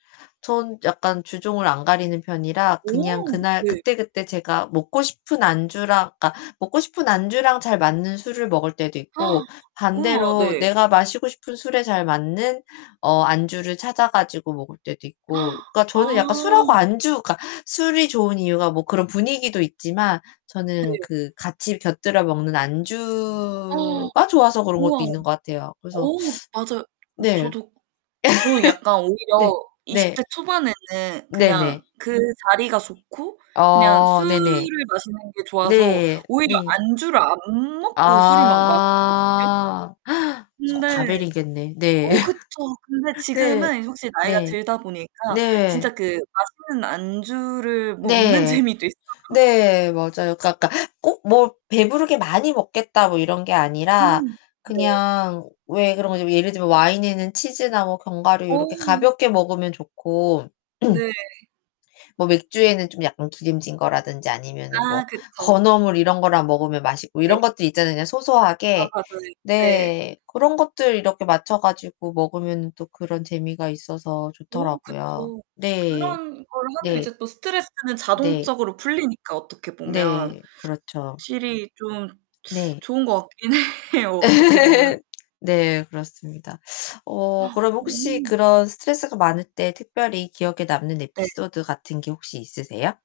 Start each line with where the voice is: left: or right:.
left: 전 약간 주종을 안 가리는 편이라 그냥
right: 오
left: 그날
right: 네.
left: 그때그때 제가 먹고 싶은 안주랑 그러니까 먹고 싶은 안주랑 잘 맞는 술을 먹을 때도 있고
right: 우와
left: 반대로
right: 네.
left: 내가 마시고 싶은 술에 잘 맞는 어 안주를 찾아 가지고 먹을 때도 있고. 그러니까 저는 약간 술하고
right: 아.
left: 안주 그러니까 술이 좋은 이유가 뭐 그런 분위기도 있지만 저는
right: 네.
left: 그 같이 곁들여 먹는 안주가 좋아서 그런 것도
right: 우와.
left: 있는 것 같아요. 그래서
right: 어 맞아요.
left: 네.
right: 저도 저는 약간
left: 네.
right: 오히려 20
left: 네.
right: 대 초반에는
left: 네 네.
right: 그냥 그 자리가 좋고 그냥
left: 어,
right: 술을
left: 네네.
right: 마시는 게 좋아서
left: 네.
right: 오히려
left: 네.
right: 안주를 안 먹고 술을 막 마셨거든요.
left: 아 속
right: 근데
left: 다 버리겠네. 네.
right: 어 그쵸. 근데
left: 네.
right: 지금은 확실히 나이가
left: 네.
right: 들다 보니까 진짜
left: 네.
right: 그 맛있는 안주를 먹는
left: 네.
right: 재미도 있어요.
left: 네. 맞아요. 그러니까 약간 꼭 뭐 '배부르게 많이 먹겠다.' 뭐 이런 게 아니라
right: 음 네.
left: 그냥 왜 그런 거지 예를 들면 와인에는 치즈나 뭐 견과류 이렇게
right: 어.
left: 가볍게 먹으면 좋고
right: 네.
left: 뭐 맥주에는 좀 약간 기름진 거라든지 아니면은 뭐
right: 아 그쵸.
left: 건어물 이런 거랑 먹으면 맛있고
right: 네.
left: 이런 것들 있잖아요. 그냥
right: 아
left: 소소하게
right: 맞아요. 이 네.
left: 네. 고런 것들 이렇게 맞춰 가지고 먹으면은 또 그런 재미가 있어서
right: 어
left: 좋더라고요.
right: 그쵸.
left: 네.
right: 그런 걸 하면
left: 네.
right: 이제 또 스트레스는
left: 네.
right: 자동적으로 풀리니까 어떻게 보면.
left: 네. 그렇죠.
right: 확실히 좀
left: 네.
right: 좋은 것 같긴 해요, 어떻게 보면.
left: 네, 그렇습니다. 어 그럼 혹시
right: 어.
left: 그런 스트레스가 많을 때 특별히 기억에 남는
right: 네.
left: 에피소드 같은 게 혹시 있으세요?